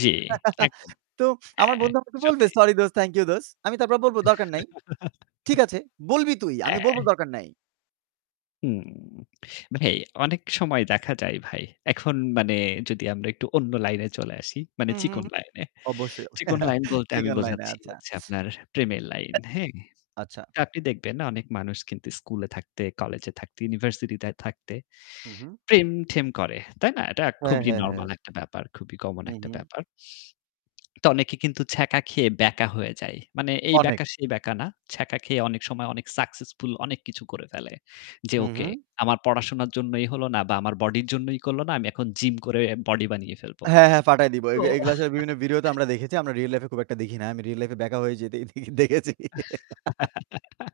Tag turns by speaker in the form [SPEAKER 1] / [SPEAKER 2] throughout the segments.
[SPEAKER 1] জ্বী, একদম।
[SPEAKER 2] তো আমার
[SPEAKER 1] হ্যাঁ,
[SPEAKER 2] বন্ধু আমাকে বলবে,
[SPEAKER 1] সত্যি।
[SPEAKER 2] "সরি দোস্ত, থ্যাংক ইউ দোস্ত।" আমি তারপর বলব দরকার নাই। ঠিক আছে, বলবি তুই, আমি বলব
[SPEAKER 1] হ্যা।
[SPEAKER 2] দরকার নাই।
[SPEAKER 1] হুম। মানে অনেক সময় দেখা যায় ভাই। এখন মানে যদি আমরা একটু অন্য লাইনে চলে আসি, মানে
[SPEAKER 2] হু, হু,
[SPEAKER 1] চিকন
[SPEAKER 2] হু।
[SPEAKER 1] লাইনে।
[SPEAKER 2] অবশ্যই।
[SPEAKER 1] চিকন লাইন বলতে আমি
[SPEAKER 2] চিকেন লাইন
[SPEAKER 1] বোঝাচ্ছি
[SPEAKER 2] আচ্ছা।
[SPEAKER 1] আপনার প্রেমের লাইন। হ্যাঁ?
[SPEAKER 2] আচ্ছা।
[SPEAKER 1] তো আপনি দেখবেন অনেক মানুষ কিন্তু স্কুলে থাকতে, কলেজে থাকতে, ইউনিভার্সিটি তে থাকতে
[SPEAKER 2] হু, হু।
[SPEAKER 1] প্রেম-ঠেম করে। তাই না? এটা
[SPEAKER 2] হ্যাঁ,
[SPEAKER 1] খুবই
[SPEAKER 2] হ্যাঁ, হ্যাঁ।
[SPEAKER 1] নরমাল একটা ব্যাপার। খুবই কমন
[SPEAKER 2] হু,
[SPEAKER 1] একটা
[SPEAKER 2] হু।
[SPEAKER 1] ব্যাপার। তো অনেকে কিন্তু ছ্যাঁকা খেয়ে বেঁকা হয়ে যায়। মানে এই
[SPEAKER 2] অনেক।
[SPEAKER 1] ব্যাকা সেই ব্যাকা না। ছ্যাকা খেয়ে অনেক সময় অনেক সাকসেসফুল অনেক কিছু করে ফেলে। যে
[SPEAKER 2] হু,
[SPEAKER 1] ওকে
[SPEAKER 2] হু।
[SPEAKER 1] আমার পড়াশোনার জন্যই হলো না বা আমার বডির জন্যই করল না। আমি এখন জিম করে বডি বানিয়ে ফেলবো।
[SPEAKER 2] হ্যাঁ, হ্যাঁ পাঠায় দিব। এ
[SPEAKER 1] তো
[SPEAKER 2] এগুলো আসলে বিভিন্ন ভিডিও তো আমরা দেখেছি। আমরা রিয়াল লাইফ এ খুব একটা দেখি না। আমি রিয়াল লাইফ এ ব্যাকা হয়ে যেতেই দেখেছি।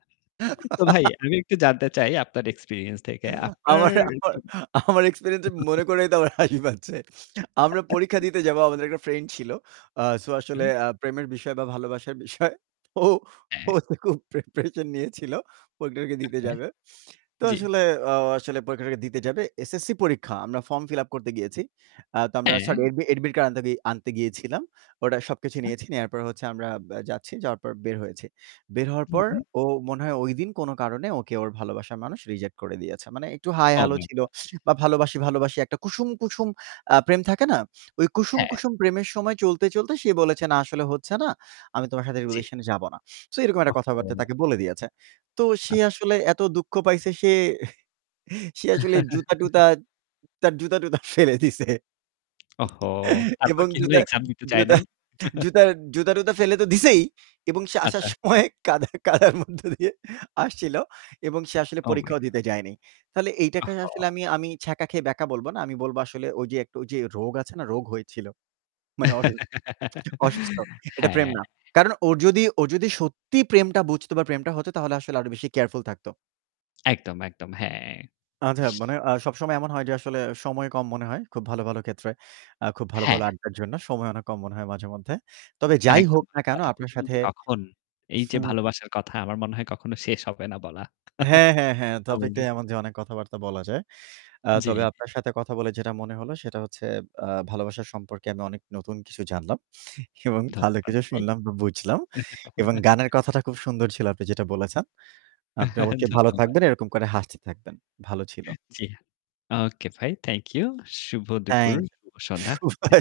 [SPEAKER 1] তো ভাই আমি একটু জানতে চাই আপনার এক্সপেরিয়েন্স থেকে। আপনার
[SPEAKER 2] আমার আমার
[SPEAKER 1] কি
[SPEAKER 2] আমার এক্সপেরিয়েন্স মনে করেই তো আমার হাসি পাচ্ছে। আমরা পরীক্ষা দিতে যাবো। আমাদের একটা ফ্রেন্ড ছিল। আ সো
[SPEAKER 1] আচ্ছা।
[SPEAKER 2] আসলে আ প্রেমের বিষয় বা ভালোবাসার বিষয় ও
[SPEAKER 1] হ্যাঁ।
[SPEAKER 2] তো খুব প্রিপারেশন নিয়েছিল। পরীক্ষাটাকে দিতে
[SPEAKER 1] ওকে।
[SPEAKER 2] যাবে। তো
[SPEAKER 1] জ্বি।
[SPEAKER 2] আসলে আ আসলে পরীক্ষাটাকে দিতে যাবে। এসএসসি পরীক্ষা। আমরা ফর্ম ফিল আপ করতে গিয়েছি। তো আমরা আ
[SPEAKER 1] হ্যাঁ।
[SPEAKER 2] সরি এডমিট-কার্ড আনতে গিয়েছিলাম। ওটা সবকিছু
[SPEAKER 1] আচ্ছা।
[SPEAKER 2] নিয়েছি, নেয়ার পর হচ্ছে আমরা আ যাচ্ছি, যাওয়ার পর বের হয়েছি। বের হওয়ার
[SPEAKER 1] হু,
[SPEAKER 2] পর
[SPEAKER 1] হু।
[SPEAKER 2] ও মনে হয় ঐদিন কোন কারণে ওকে ওর ভালোবাসার মানুষ রিজেক্ট করে দিয়েছে। মানে একটু হায়
[SPEAKER 1] ওহ
[SPEAKER 2] হ্যালো
[SPEAKER 1] মাই
[SPEAKER 2] ছিল
[SPEAKER 1] গড!
[SPEAKER 2] বা ভালোবাসি, ভালোবাসি একটা কুসুম, কুসুম আ প্রেম থাকে না। ওই কুসুম,
[SPEAKER 1] হ্যাঁ।
[SPEAKER 2] কুসুম প্রেমের সময় চলতে, চলতে সে বলেছে না আসলে হচ্ছে না, আমি তোমার সাথে
[SPEAKER 1] জ্বি।
[SPEAKER 2] রিলেশন যাবো না। সো এরকম একটা কথাবার্তা
[SPEAKER 1] ওহহো!
[SPEAKER 2] তাকে বলে দিয়েছে। তো সে
[SPEAKER 1] আচ্ছা, আচ্ছা।
[SPEAKER 2] আসলে এত দুঃখ পাইছে সে, সে আসলে জুতা-টুতা, তার জুতা-টুতা ফেলে দিছে।
[SPEAKER 1] ওহো! তারপর
[SPEAKER 2] এবং
[SPEAKER 1] কি হলো
[SPEAKER 2] জুতা,
[SPEAKER 1] এক্সাম দিতে চায়
[SPEAKER 2] জুতা,
[SPEAKER 1] নাই?
[SPEAKER 2] জুতা-টুতা ফেলে তো দিছেই এবং সে আসার
[SPEAKER 1] আচ্ছা।
[SPEAKER 2] সময় কাদা কাদার মধ্য দিয়ে আসছিল। এবং সে আসলে
[SPEAKER 1] ও মাই
[SPEAKER 2] পরীক্ষাও
[SPEAKER 1] গড!
[SPEAKER 2] দিতে যায়নি। তাহলে এইটাকে আসলে
[SPEAKER 1] আহা!
[SPEAKER 2] আমি, আমি ছ্যাঁকা খেয়ে ব্যাকা বলব না। আমি বলব আসলে ওই যে, ওই যে রোগ আছে না রোগ হয়েছিল। মানে অসু অসুস্থ। এটা প্রেম
[SPEAKER 1] হ্যাঁ।
[SPEAKER 2] না। কারণ ও যদি ও যদি সত্যি প্রেমটা বুঝত বা প্রেমটা হত তাহলে আসলে আরো বেশি কেয়ারফুল থাকত।
[SPEAKER 1] একদম একদম, হ্যাঁ।
[SPEAKER 2] আচ্ছা মানে আ সবসময় এমন হয় যে, আসলে সময় কম মনে হয়, খুব ভালো, ভালো ক্ষেত্রে। আ খুব ভালো, ভালো
[SPEAKER 1] হ্যাঁ।
[SPEAKER 2] আড্ডার জন্য সময় অনেক কম মনে হয় মাঝে মধ্যে। তবে যাই
[SPEAKER 1] একদম।
[SPEAKER 2] হোক না
[SPEAKER 1] আর
[SPEAKER 2] কেন
[SPEAKER 1] কথা
[SPEAKER 2] আপনার
[SPEAKER 1] বলতে
[SPEAKER 2] সাথে
[SPEAKER 1] বলতে কখন? এই যে ভালোবাসার কথা আমার মনে হয় কখনো শেষ হবে না বলা।
[SPEAKER 2] হ্যাঁ, হ্যাঁ, হ্যাঁ। টপিক
[SPEAKER 1] এমনি।
[SPEAKER 2] টাই এমন অনেক কথাবার্তা বলা যায়। আ
[SPEAKER 1] জ্বি।
[SPEAKER 2] তবে আপনার সাথে কথা বলে যেটা মনে হলো সেটা হচ্ছে আ ভালোবাসা সম্পর্কে আমি অনেক নতুন কিছু জানলাম। এবং ভালো
[SPEAKER 1] ধন্যবাদ
[SPEAKER 2] কিছু
[SPEAKER 1] ভাই।
[SPEAKER 2] শুনলাম,
[SPEAKER 1] আচ্ছা।
[SPEAKER 2] বুঝলাম। এবং গানের কথাটা খুব সুন্দর ছিল আপনি যেটা বলেছেন। আপনি অবশ্যই ভালো
[SPEAKER 1] ধন্যবাদ।
[SPEAKER 2] থাকবেন, এরকম করে হাসতে থাকবেন। ভালো ছিল।
[SPEAKER 1] জ্বি। ওকে ভাই, থ্যাংক-ইউ। শুভ দুপুর,
[SPEAKER 2] থ্যাংক-ইউ।
[SPEAKER 1] শুভ সন্ধ্যা।
[SPEAKER 2] [unintelligible]